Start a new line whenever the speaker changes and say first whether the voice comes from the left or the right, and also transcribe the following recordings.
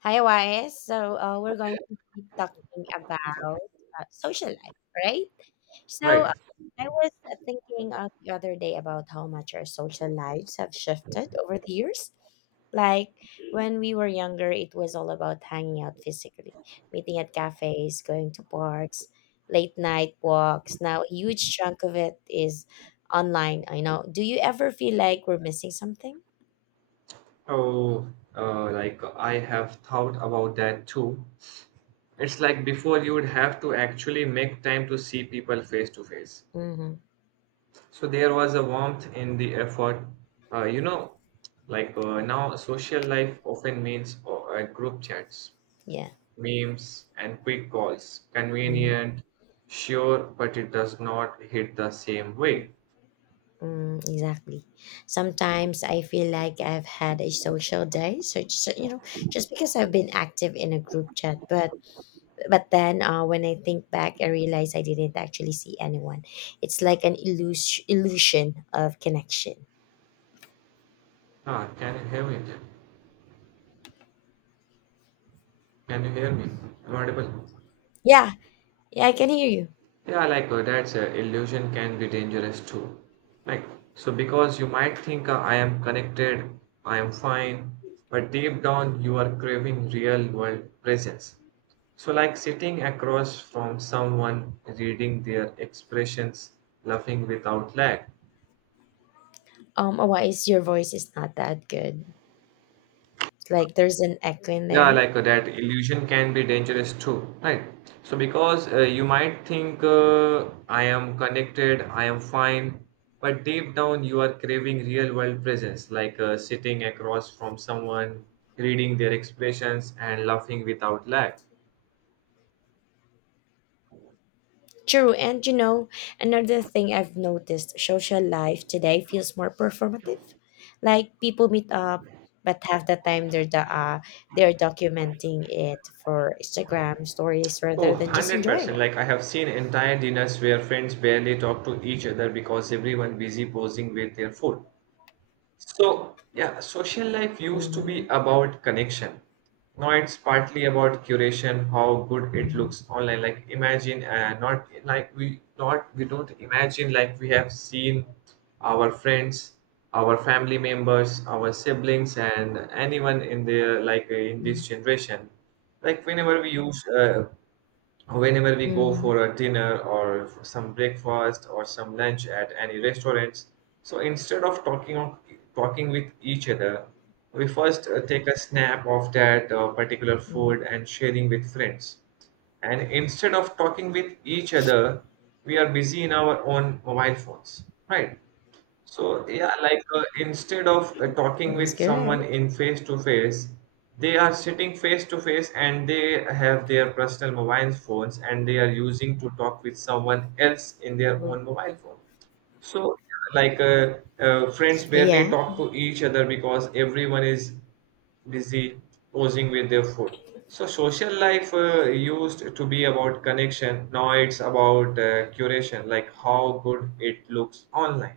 left: Hi, Wise. We're going to be talking about social life, right? So
right: Right.
left: uh, I was thinking the other day about how much our social lives have shifted over the years. Like when we were younger, it was all about hanging out physically, meeting at cafes, going to parks, late night walks. Now, a huge chunk of it is online. I know. Do you ever feel like we're missing something?
right: Oh, like I have thought about that too. It's like before you would have to actually make time to see people face to face.
left: Mm-hmm.
right: So there was a warmth in the effort. Uh, you know, now social life often means group chats,
left: Yeah.
right: memes, and quick calls.
left: Mm-hmm.
right: Convenient, sure, but it does not hit the same way.
left: Mm, exactly. Sometimes I feel like I've had a social day, so it's so, you know, just because I've been active in a group chat. But then when I think back, I realize I didn't actually see anyone. It's like an illusion of connection.
right: Ah, can you hear me? Can you hear me? Am I audible?
left: Yeah, yeah, I can hear you.
right: Yeah, that's illusion can be dangerous too. Like, so because you might think I am connected, I am fine, but deep down you are craving real world presence. So, like sitting across from someone, reading their expressions, laughing without lag.
left: Oh, why is your voice is not that good? Like there's an echo in
right: Yeah,
left: there.
right: that illusion can be dangerous too, right? So because you might think I am connected, I am fine, but deep down you are craving real world presence, sitting across from someone, reading their expressions and laughing without lag.
left: True, and you know, another thing I've noticed, social life today feels more performative. Like people meet up, but half the time they're documenting it for Instagram stories
right: Oh,
left: rather than just enjoying
right: 100%.
left: it.
right: Like I have seen entire dinners where friends barely talk to each other because everyone busy posing with their food. So, yeah, social life used to
left: Mm-hmm.
right: be about connection. Now it's partly about curation, how good it
left: Mm-hmm.
right: looks online. Like imagine, not like we not we don't imagine like we have seen our friends, our family members, our siblings, and anyone in the like in this generation. Like whenever we use whenever we go
left: Mm-hmm.
right: for a dinner or for some breakfast or some lunch at any restaurants, so instead of talking with each other, we first take a snap of that particular food and sharing with friends, and instead of talking with each other we are busy in our own mobile phones, right? So yeah, instead of talking
left: That's
right: with someone
left: correct.
right: in face to face, they are sitting face to face and they have their personal mobile phones and they are using to talk with someone else in their
left: Mhm.
right: own mobile phone. So like friends barely
left: Yeah.
right: talk to each other because everyone is busy posing with their food. So social life used to be about connection. Now it's about curation, like how good it looks online.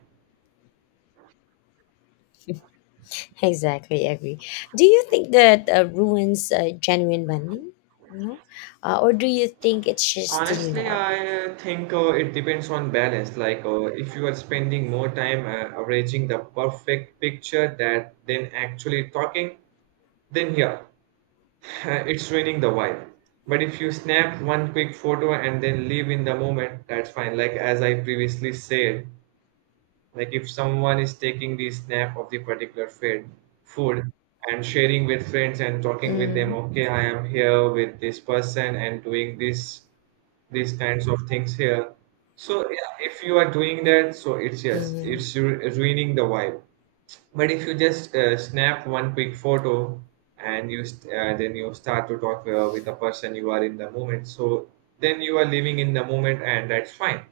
left: Exactly, agree. Do you think that ruins genuine bonding? You know, or do you think it's just the new
right: Honestly,
left: normal?
right: I think it depends on balance. Like, if you are spending more time arranging the perfect picture that then actually talking, then yeah, it's ruining the vibe. But if you snap one quick photo and then live in the moment, that's fine. Like as I previously said, like if someone is taking the snap of the particular food and sharing with friends and talking with them,
left: Mm,
right: okay, I am here with this person and doing this, these kinds of things here. So yeah, if you are doing that, so it's yes,
left: mm,
right: ruining the vibe, but if you just snap one quick photo and then you start to talk with the person you are in the moment, so then you are living in the moment and that's fine.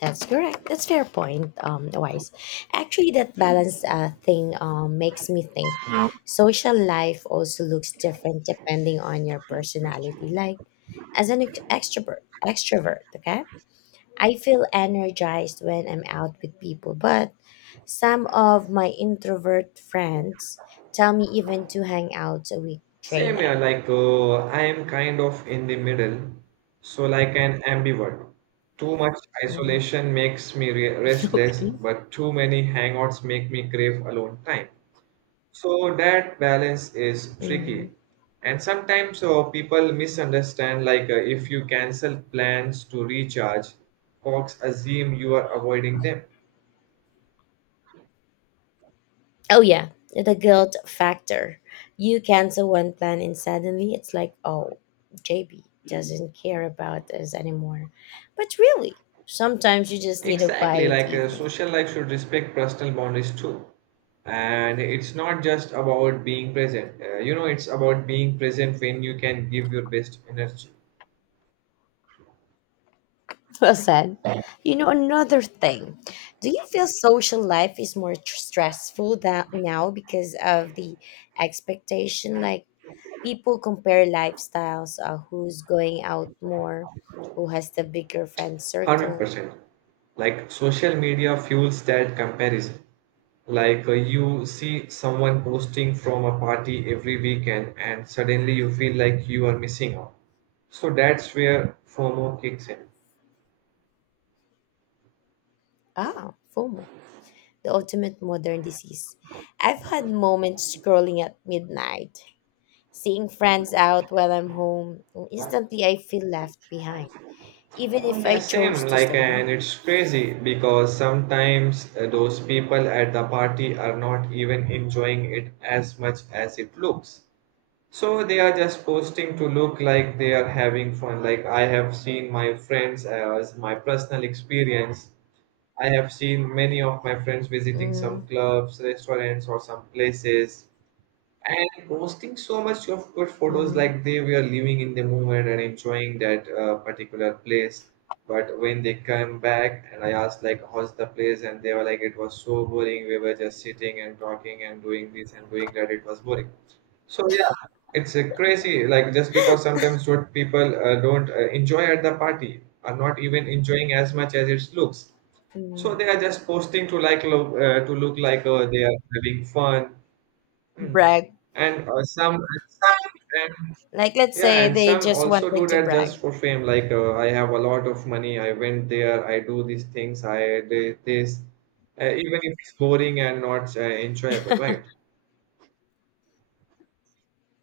left: that's correct. That's fair point, Wise. Actually, that balance thing makes me think social life also looks different depending on your personality. Like, as an extrovert, okay? I feel energized when I'm out with people, but some of my introvert friends tell me even two hangouts a week drain
right: Same here,
left: them.
right: I am kind of in the middle, so like an ambivert. Too much
left: Mm.
right: isolation makes me re restless,
left: Okay.
right: but too many hangouts make me crave alone time. So that balance is
left: Hmm.
right: tricky. And sometimes people misunderstand, if you cancel plans to recharge, folks assume you are avoiding them.
left: Oh yeah, the guilt factor. You cancel one plan and suddenly it's like, oh, JB doesn't care about us anymore. But really, sometimes you just need a
right: Exactly,
left: quiet evening.
right: social life should respect personal boundaries too. And it's not just about being present. It's about being present when you can give your best energy.
left: Well said. You know, another thing, do you feel social life is more stressful that now because of the expectation? Like people compare lifestyles, who's going out more, who has the bigger friend circle.
right: 100%. Like social media fuels that comparison. You see someone posting from a party every weekend and suddenly you feel like you are missing out. So that's where FOMO kicks in.
left: Ah, FOMO, the ultimate modern disease. I've had moments scrolling at midnight, seeing friends out while I'm home, and instantly I feel left behind, even if
right: Yeah,
left: I chose
right: same.
left: to
right: Like,
left: stay
right: and
left: home.
right: it's crazy because sometimes those people at the party are not even enjoying it as much as it looks. So they are just posting to look like they are having fun. Like, I have seen my friends as my personal experience. I have seen many of my friends visiting some
left: Mm-hmm.
right: clubs, restaurants, or some places, and posting so much of good photos
left: Mm-hmm.
right: like they were living in the moment and enjoying that particular place. But when they come back and I asked like how's the place and they were like it was so boring. We were just sitting and talking and doing this and doing that. It was boring. So yeah, it's crazy. Like just because sometimes what people don't enjoy at the party are not even enjoying as much as it looks. So
left: Mm,
right: they are just posting to to look like they are having fun. Mm.
left: brag.
right: And some, and some, and
left: Like let's
right: yeah,
left: say
right: and
left: they
right: some
left: just
right: also
left: wanted
right: do
left: to
right: that just
left: brag.
right: for fame. I have a lot of money. I went there. I do these things. I did this, even if it's boring and not enjoyable, right?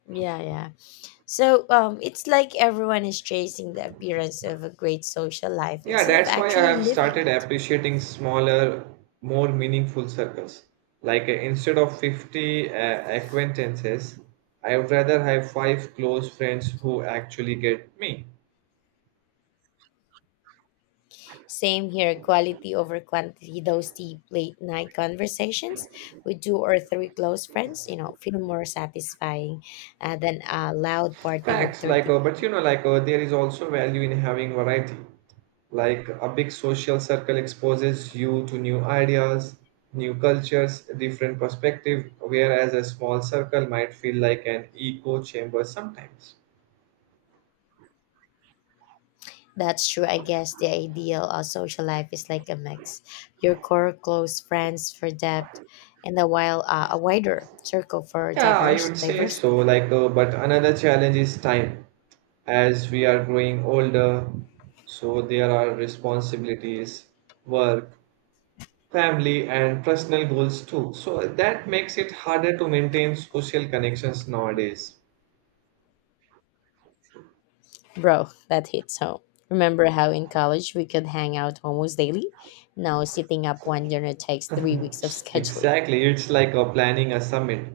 left: Yeah, yeah. So it's like everyone is chasing the appearance of a great social life
right: Yeah,
left: instead of
right: that's why I
left: actually
right: have
left: living
right: started
left: it.
right: appreciating smaller, more meaningful circles. Instead of 50 acquaintances, I would rather have five close friends who actually get me.
left: Same here, quality over quantity. Those deep late night conversations with two or three close friends, you know, feel more satisfying than a loud party with
right: Facts,
left: 30
right: but you
left: people.
right: know, there is also value in having variety. Like, a big social circle exposes you to new ideas, new cultures, different perspective, whereas a small circle might feel like an echo chamber sometimes.
left: That's true. I guess the ideal social life is like a mix. Your core close friends for depth and a wider circle for
right: Yeah, I
left: diverse
right: would say
left: diversity.
right: so. But another challenge is time. As we are growing older, so there are responsibilities, work, family and personal goals too. So that makes it harder to maintain social connections nowadays.
left: Bro, that hits home. Remember how in college we could hang out almost daily? Now sitting up one dinner takes 3 weeks of scheduling.
right: Exactly, it's like a planning a summit.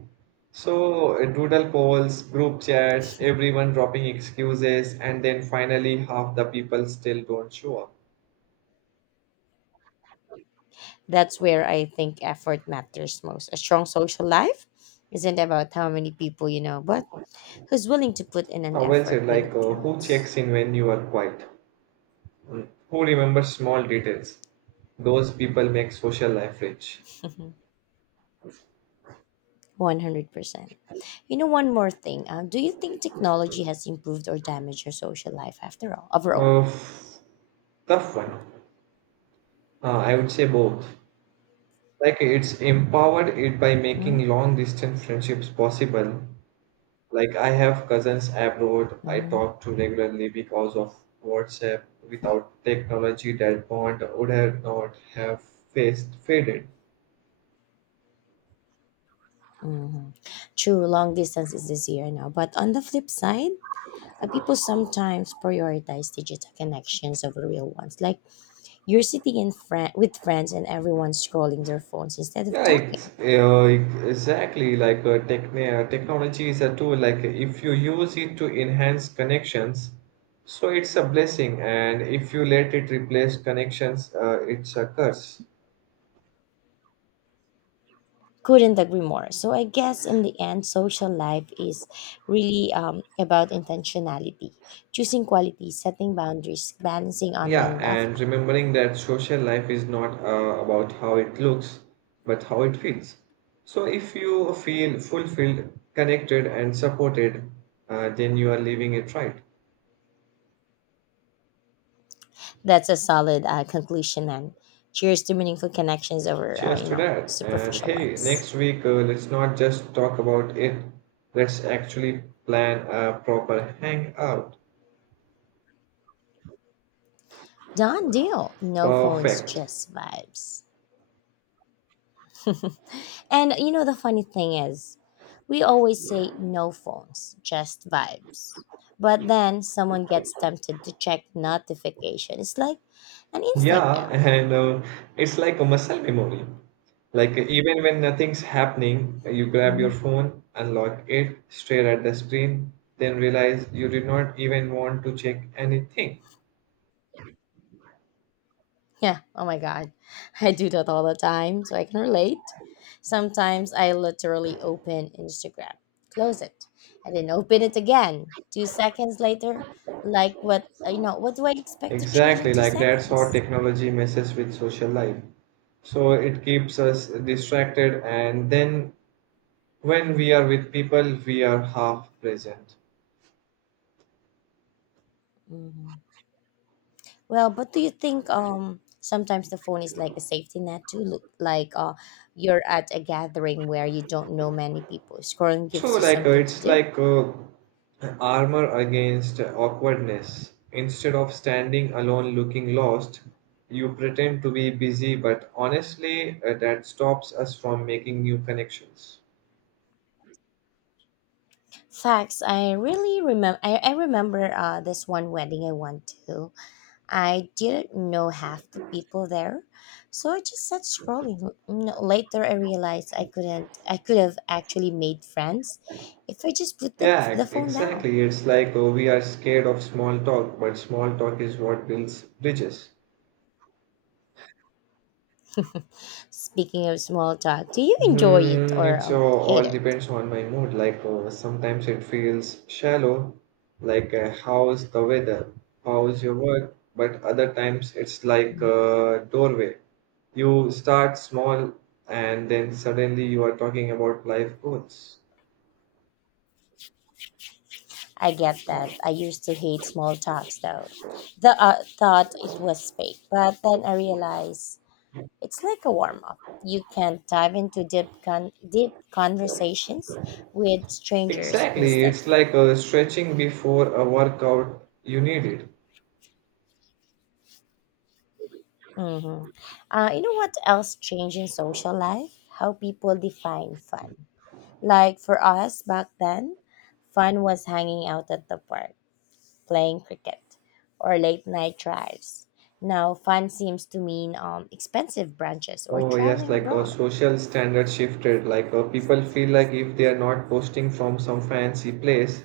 right: So doodle polls, group chats, everyone dropping excuses, and then finally half the people still don't show up.
left: That's where I think effort matters most. A strong social life isn't about how many people you know, but who's willing to put in an
right: Well
left: effort
right: said,
left: when it
right: who
left: counts.
right: checks in when you are quiet? Mm. Who remembers small details? Those people make social life rich.
left: 100%. You know, one more thing. Do you think technology has improved or damaged your social life overall?
right: Uh, f- tough one. I would say both. Like it's empowered it by
left: Mm-hmm.
right: making long distance friendships possible. Like I have cousins abroad I
left: Mm-hmm.
right: talk to regularly because of WhatsApp. Without technology, that bond would have not have faced faded.
left: Mm-hmm. True, long distance is easier now. But on the flip side, people sometimes prioritize digital connections over real ones. Like you're sitting in with friends and everyone's scrolling their phones instead of
right: Yeah,
left: talking.
right: exactly. Technology is a tool. Like if you use it to enhance connections, so it's a blessing, and if you let it replace connections, it's a curse.
left: Couldn't agree more, so I guess in the end, social life is really about intentionality, choosing quality, setting boundaries, balancing online
right: Yeah,
left: and
right: and
left: offline.
right: remembering that social life is not about how it looks, but how it feels. So, if you feel fulfilled, connected, and supported, then you are living it right.
left: That's a solid conclusion, and cheers to meaningful connections over
right: Cheers to that. And
left: superficial
right: hey,
left: ones.
right: next week, let's not just talk about it, let's actually plan a proper hangout.
left: Done deal. No phones,
right: Perfect.
left: just vibes. And you know, the funny thing is, we always say no phones, just vibes. But then someone gets tempted to check notification. It's like an instinct
right: Yeah,
left: now.
right: and it's like a muscle memory. Like even when nothing's happening, you grab your
left: Hmm.
right: phone, unlock it, stare at the screen, then realize you did not even want to check anything.
left: Yeah. Oh my God. I do that all the time, so I can relate. Sometimes I literally open Instagram, close it, and then open it again. 2 seconds later, like what, you know, what do I expect to change in
right: Exactly,
left: two
right: like that's how
left: seconds?
right: technology messes with social life. So it keeps us distracted, and then when we are with people, we are half present.
left: Mhm. Well, but do you think sometimes the phone is like a safety net too? Look, like you're at a gathering where you don't know many people. Scrolling gives
right: True,
left: you something to
right: it's
left: do.
right: armor against awkwardness. Instead of standing alone looking lost, you pretend to be busy, but honestly, that stops us from making new connections.
left: Facts. I really remember. I remember this one wedding I went to. I didn't know half the people there, so I just sat scrolling. No, later I realized I couldn't. I could have actually made friends if I just put the
right: Yeah,
left: the phone down.
right: exactly. It's we are scared of small talk, but small talk is what builds bridges.
left: Speaking of small talk, do you enjoy it
right: Hmm,
left: or hate
right: all
left: it?
right: depends on my mood. Sometimes it feels shallow, how's the weather, how's your work. But other times it's like a doorway. You start small, and then suddenly you are talking about life goals.
left: I get that. I used to hate small talks though. The thought it was fake, but then I realized it's like a warm up. You can dive into deep conversations with strangers
right: Exactly, it's
left: instantly.
right: like a stretching before a workout you need it.
left: Mm-hmm. You know what else changed in social life? How people define fun. Like for us back then, fun was hanging out at the park, playing cricket, or late night drives. Now, fun seems to mean expensive brunches or
right: Oh, yes,
left: traveling
right: like a
left: abroad.
right: social standard shifted. People feel like if they are not posting from some fancy place,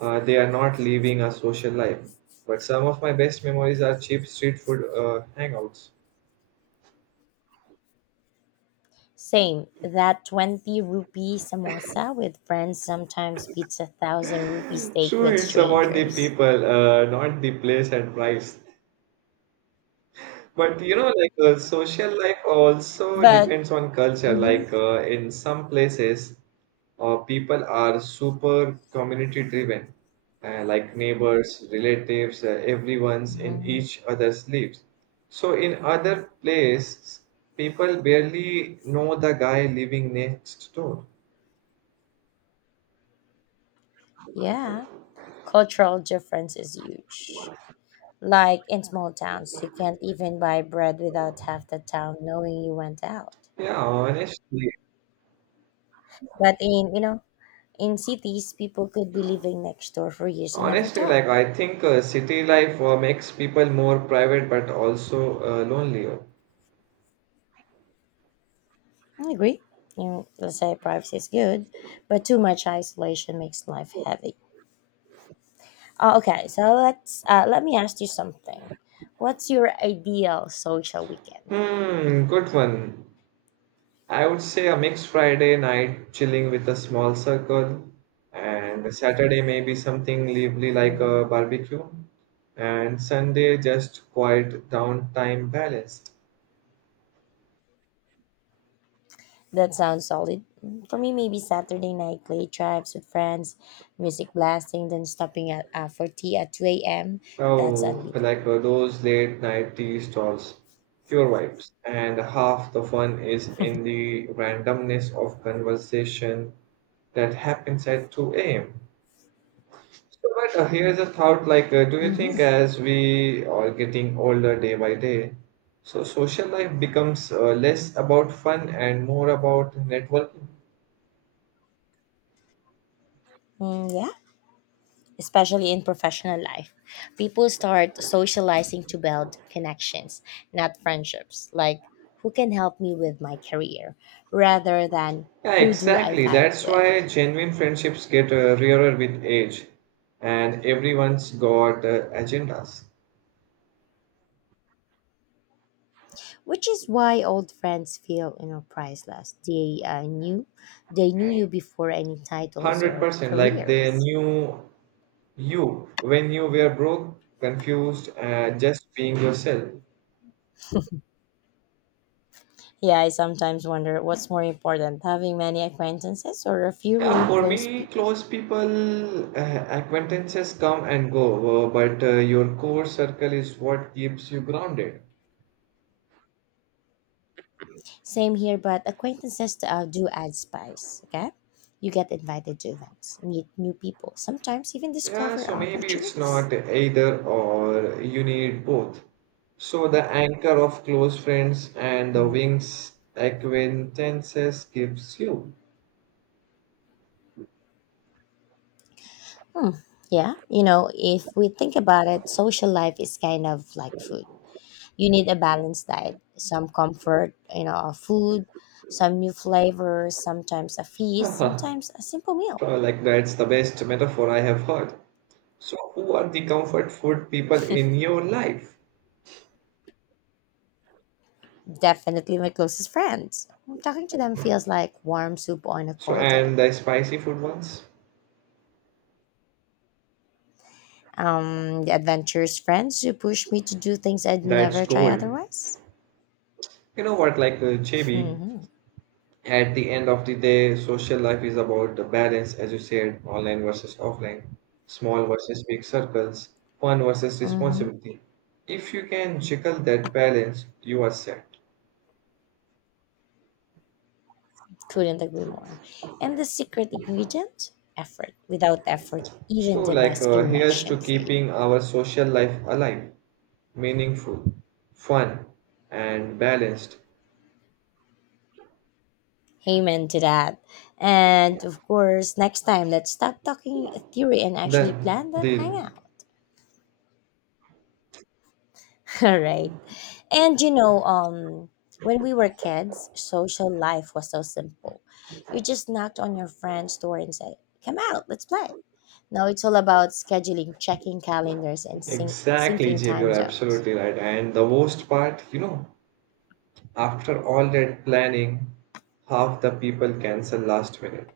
right: they are not living a social life. But some of my best memories are cheap street food hangouts.
left: Same, that 20 rupee samosa with friends sometimes beats 1,000 rupee steak
right: True,
left: with
right: it's about the
left: strangers.
right: people, not the place and price. But you know, social life also
left: But,
right: depends on culture.
left: mhm,
right: In some places, people are super community driven, like neighbors, relatives, everyone's in
left: mhm,
right: each other's lives. So in other places, people barely know the guy living next door.
left: yeah, cultural difference is huge. Like in small towns, you can't even buy bread without half the town knowing you went out.
right: Yeah, honestly,
left: But in, you know, in cities, people could be living next door for years and never
right: honestly,
left: talk.
right: I think city life makes people more private but also lonelier.
left: I agree. You know, let's say privacy is good, but too much isolation makes life heavy. Okay, let me ask you something. What's your ideal social weekend?
right: Hmm, good one. I would say a mixed Friday night, chilling with a small circle, and Saturday maybe something lively like a
left: Mhm.
right: barbecue, and Sunday just quiet downtime balanced.
left: That sounds solid. For me, maybe Saturday night clay drives with friends, music blasting, then stopping at for tea at 2 a.m. That's
right: Oh,
left: unbeatable.
right: those late night tea stalls, pure vibes. And half the fun is in the randomness of conversation that happens at 2 a.m. So, but here's a thought like, do you
left: Hmm.
right: think as we are getting older day by day, so social life becomes less about fun and more about networking?
left: Mm, yeah, especially in professional life. People start socializing to build connections, not friendships. Like, who can help me with my career rather than
right: Yeah,
left: who do I
right: exactly.
left: vibe
right: That's
left: with?
right: why genuine friendships get rarer with age, and everyone's got agendas.
left: Which is why old friends feel, you know, priceless. They knew you before any titles or
right: 100% like they
left: careers.
right: knew you when you were broke, confused, and just being yourself.
left: Yeah, I sometimes wonder what's more important, having many acquaintances or a few
right: Yeah,
left: really
right: for
left: close
right: me,
left: people.
right: close people, acquaintances come and go, but your core circle is what keeps you grounded.
left: Same here, but acquaintances do add spice, okay? You get invited to events, meet new people, sometimes even
right: Yeah,
left: discover
right: so maybe it's
left: opportunities.
right: not either or, you need both. So the anchor of close friends and the
left: Mhm.
right: wings acquaintances gives you.
left: Hmm. Yeah, you know, if we think about it, social life is kind of like food. You need a balanced diet, some comfort, you know, of food, some new flavors, sometimes a feast,
right: Probably
left: sometimes a simple meal.
right: like that's the best metaphor I have heard. So who are the comfort food people in your life?
left: Definitely my closest friends. Talking to them feels like warm soup on a
right: So
left: cold day.
right: and the spicy food ones?
left: The adventurous friends who push me to do things I'd
right: That's
left: never try
right: gold.
left: otherwise.
right: You know what, JB,
left: Hmm.
right: at the end of the day, social life is about the balance, as you said, online versus offline, small versus big circles, fun versus
left: Hmm.
right: responsibility. If you can juggle that balance, you are set.
left: Couldn't agree more. And the secret ingredient, effort. Without effort, even
right: So,
left: the best
right: here's to
left: connection fades.
right: keeping our social life alive, meaningful, fun, and balanced.
left: Amen to that. And of course, next time, let's stop talking theory and actually
right: Then,
left: plan that
right: deal.
left: hangout. All right. And you know, when we were kids, social life was so simple. You just knocked on your friend's door and said, come out, let's play. Now it's all about scheduling, checking calendars, and
right: Exactly,
left: syncing
right: JB, you're
left: time zones.
right: absolutely right. And the worst part, you know, after all that planning, half the people cancel last minute.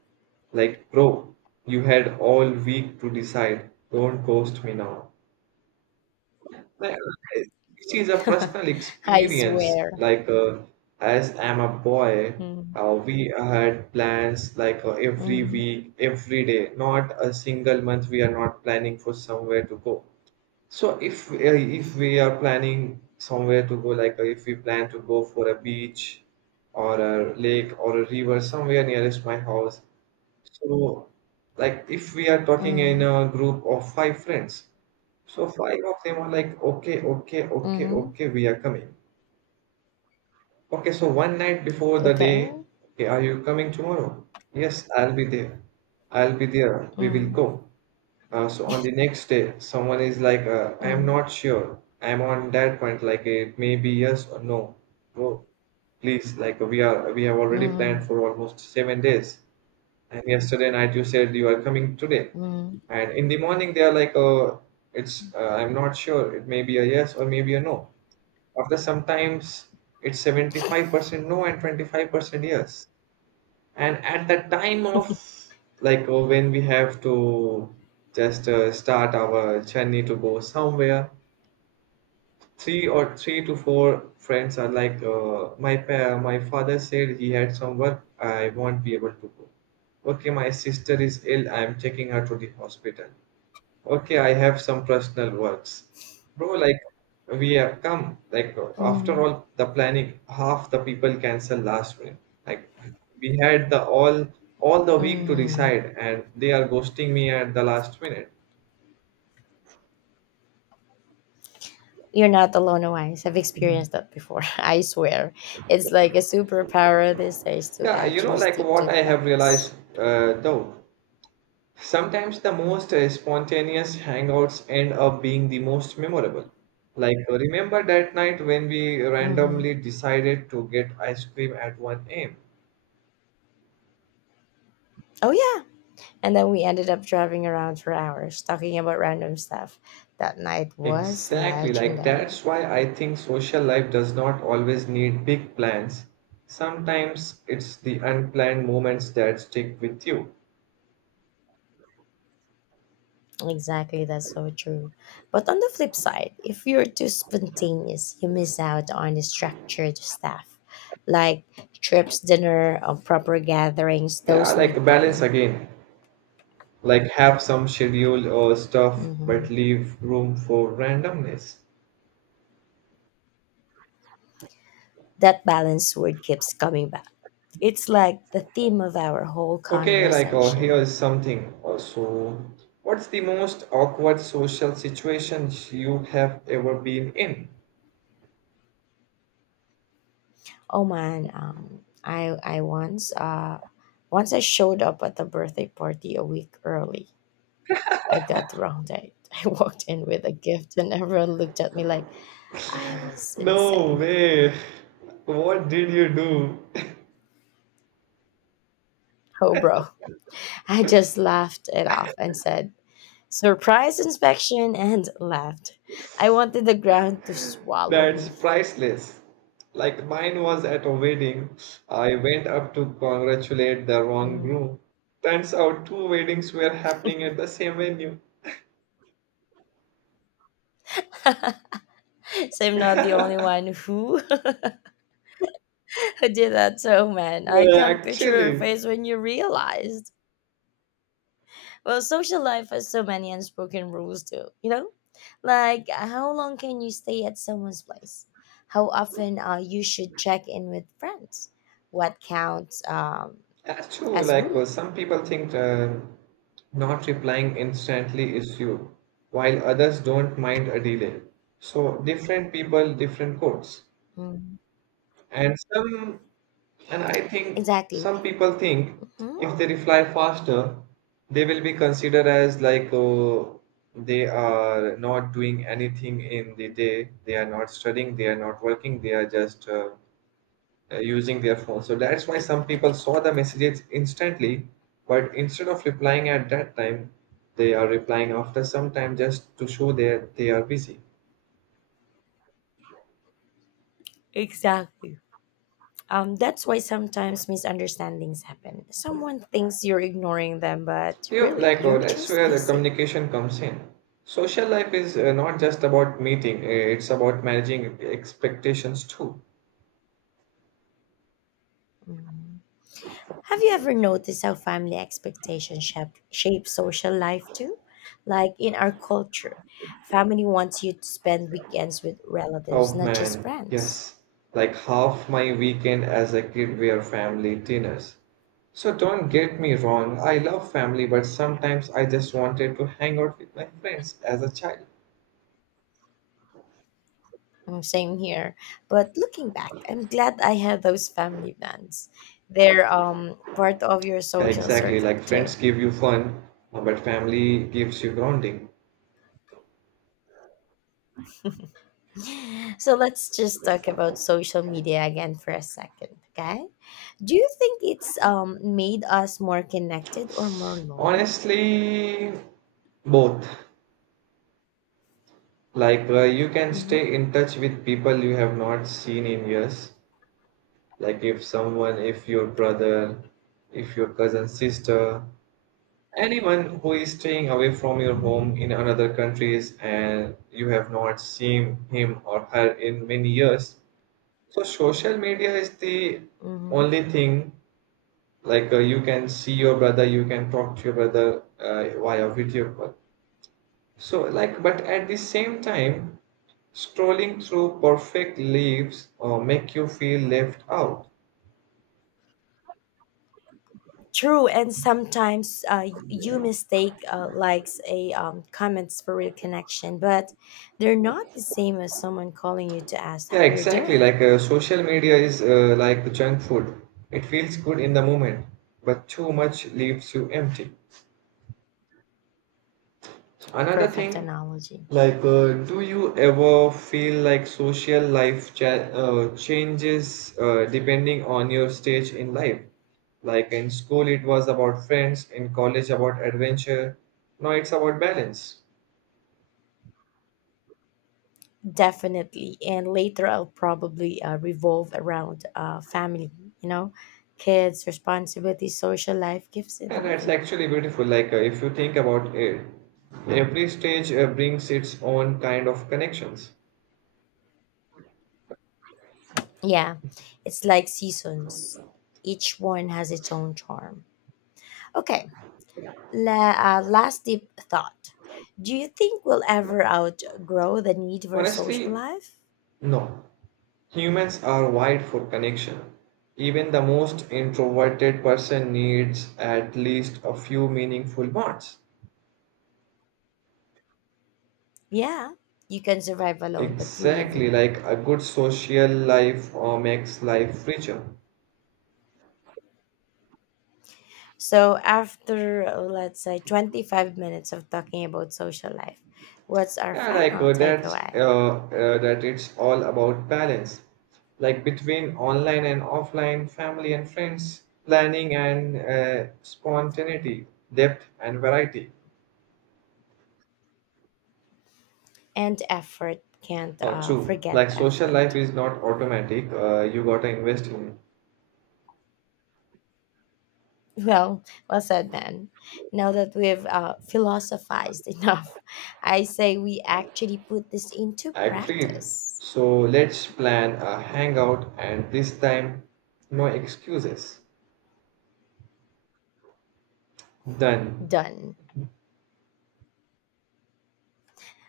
right: Like, bro, you had all week to decide. Don't ghost me now. Like, this is a personal
left: I
right: experience.
left: swear.
right: As I'm a boy,
left: Mm,
right: we had plans like every
left: mm,
right: week, every day. Not a single month we are not planning for somewhere to go. So if we are planning somewhere to go, if we plan to go for a beach or a lake or a river somewhere nearest my house, so like if we are talking in
left: mm,
right: a group of five friends, so five of them are like, okay, okay, okay,
left: mm.
right: okay, we are coming. Okay, so one night before the
left: Okay.
right: day, okay, are you coming tomorrow? Yes, I'll be there. I'll be there. We will
left: Mm,
right: go. So on the next day, someone is like, I am
left: mm,
right: not sure. I'm on that point, like it may be yes or no. Bro, please, we have already
left: mm,
right: planned for almost 7 days. And yesterday night you said you are coming today.
left: mm.
right: And in the morning they are like, it's, I'm not sure. It may be a yes or maybe a no. After sometimes it's 75% no and 25% yes. And at the time of when we have to just start our journey to go somewhere, three to four friends are like my father said he had some work I won't be able to go. Okay, my sister is ill. I am taking her to the hospital. Okay, I have some personal words. Bro, like we have come, like after
left: Mm,
right: all the planning, half the people cancel last minute. Like we had the all the week to
left: mhm.
right: decide and they are ghosting me at the last minute.
left: You're not alone, Wise. I've experienced that before. I swear. It's like a superpower these days to
right: Yeah, you
left: actually
right: know, like
left: stick to
right: what I have realized
left: plans.
right: uh, though, sometimes the most spontaneous hangouts end up being the most memorable. Like, remember that night when we
left: Hmm.
right: randomly decided to get ice cream at 1 a.m.?
left: Oh, yeah. And then we ended up driving around for hours talking about random stuff. That night was
right: Exactly, like
left: legendary.
right: that's why I think social life does not always need big plans. Sometimes it's the unplanned moments that stick with you.
left: Exactly, that's so true. But on the flip side, if you're too spontaneous, you miss out on the structured stuff like trips, dinner, or proper gatherings.
right: Yeah,
left: Those
right: like
left: need
right: balance
left: planning.
right: again. Like have some schedule or stuff, but
left: Mhm.
right: leave room for randomness.
left: That balance word keeps coming back. It's like the theme of our whole
right: Okay, like oh, here
left: conversation.
right: is something. Also, what's the most awkward social situation you have ever been in?
left: Oh man, I once I showed up at the birthday party a week early. I got the wrong date. I walked in with a gift and everyone looked at me like I was
right: No
left: insane.
right: way. What did you do?
left: Oh bro. I just laughed it off and said, surprise inspection, and laughed. I wanted the ground to swallow
right: That's
left: me.
right: priceless. Like mine was at a wedding. I went up to congratulate the wrong
left: Mm.
right: groom. Turns out two weddings were happening at the same venue.
left: So I'm not the only one who did that. So, man, I
right: Well,
left: can't picture your
right: actually,
left: face when you realized. Well, social life has so many unspoken rules, too. You know, like how long can you stay at someone's place? How often you should check in with friends? What counts
right: that's true.
left: as rude?
right: Some people think not replying instantly is you, while others don't mind a delay. So different people, different codes.
left: Mhm.
right: and some and I think
left: Exactly.
right: Some people think
left: Hmm.
right: if they reply faster they will be considered as like oh, they are not doing anything in the day, they are not studying, they are not working, they are just using their phone. So that's why some people saw the messages instantly, but instead of replying at that time they are replying after some time just to show that they are busy.
left: Exactly. That's why sometimes misunderstandings happen. Someone thinks you're ignoring them, but
right: Yep,
left: really, you're
right: that's
left: just
right: where the
left: busy.
right: communication comes in. Social life is not just about meeting, it's about managing expectations too.
left: Mm. Have you ever noticed how family expectations shape social life too? Like in our culture, family wants you to spend weekends with relatives,
right: Oh
left: not just
right: man,
left: friends.
right: yes. Like half my weekend as a kid were family dinners. So don't get me wrong, I love family, but sometimes I just wanted to hang out with my friends as a child.
left: Mm, same here. But looking back, I'm glad I had those family plans. They're part of your social
right: Exactly,
left: circle
right: like
left: too.
right: friends give you fun, but family gives you grounding.
left: So let's just talk about social media again for a second, okay? Do you think it's made us more connected or more lonely?
right: Honestly, both. You can
left: Mm-hmm.
right: stay in touch with people you have not seen in years. Like, if your brother, if your cousin, sister, anyone who is staying away from your
left: Mhm,
right: home in another countries and you have not seen him or her in many years. So, social media is the
left: mhm.
right: only thing. You can see your brother, you can talk to your brother via video call. But at the same time, strolling through perfect leaves or make you feel left out.
left: True, and sometimes you mistake likes a comments for real connection, but they're not the same as someone calling you to ask
right: Yeah,
left: how you're
right: exactly.
left: doing.
right: Social media is like junk food. It feels good in the moment, but too much leaves you empty. Another
left: Perfect
right: thing,
left: analogy,
right: do you ever feel like social life changes depending on your stage in life? Like in school, it was about friends, in college, about adventure. Now it's about balance.
left: definitely. And later, I'll probably revolve around family. You know, kids, responsibilities, social life keeps
right: And that's
left: evolving.
right: actually beautiful. If you think about it, every stage brings its own kind of connections.
left: Yeah, it's like seasons. Each one has its own charm. Okay, La, last deep thought. Do you think we'll ever outgrow the need for social
right: Honestly,
left: life?
right: no. Humans are wired for connection. Even the most introverted person needs at least a few meaningful bonds.
left: Yeah, you can survive alone, but you live with
right: Exactly, like
left: people.
right: a good social life or makes life richer.
left: So, after let's say 25 minutes of talking about social life, what's our
right: Yeah,
left: final
right: that's
left: takeaway?
right: that it's all about balance, like between online and offline, family and friends, planning and spontaneity, depth and variety.
left: And effort, can't
right: True,
left: forget
right: like social life
left: effort.
right: is not automatic. You gotta invest in it.
left: Well, well said, man. Now that we've philosophized enough, I say we actually put this into
right: Agreed.
left: practice.
right: So let's plan a hangout and this time no excuses. Done.
left: Done.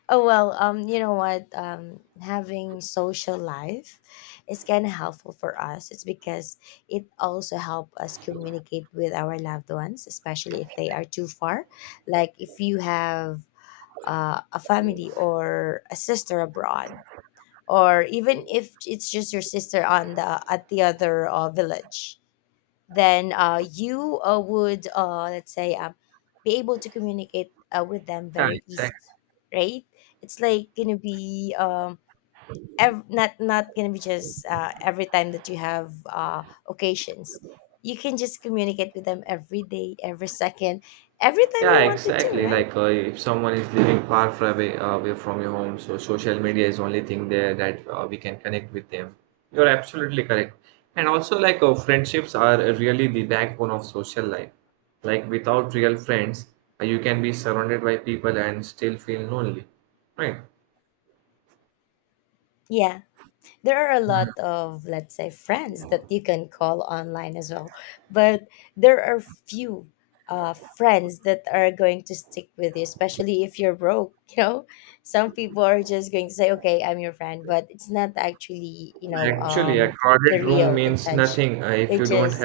left: Oh well, you know what? Having social life is kind of helpful for us. It's because it also help us communicate with our loved ones, especially if they are too far. Like if you have a family or a sister abroad, or even if it's just your sister on the at the other village, then you would, let's say, be able to communicate with them
right: Yeah,
left: very easy,
right: exactly.
left: right? It's like gonna be, not gonna be just every time that you have occasions. You can just communicate with them every day, every second, every time
right: Yeah,
left: you wanted to,
right: exactly.
left: right?
right: If someone is living far, far away, away from your home, so social media is only thing there that we can connect with them. You're absolutely correct. And also, friendships are really the backbone of social life. Like without real friends, you can be surrounded by people and still feel lonely, right?
left: Yeah, there are a lot of, let's say, friends that you can call online as well, but there are few friends that are going to stick with you, especially if you're broke, you know. Some people are just going to say, okay, I'm your friend, but it's not actually, you know,
right: Actually, a
left: the
right: crowded room
left: real
right: means
left: intention.
right: nothing if
left: They're
right: you don't
left: just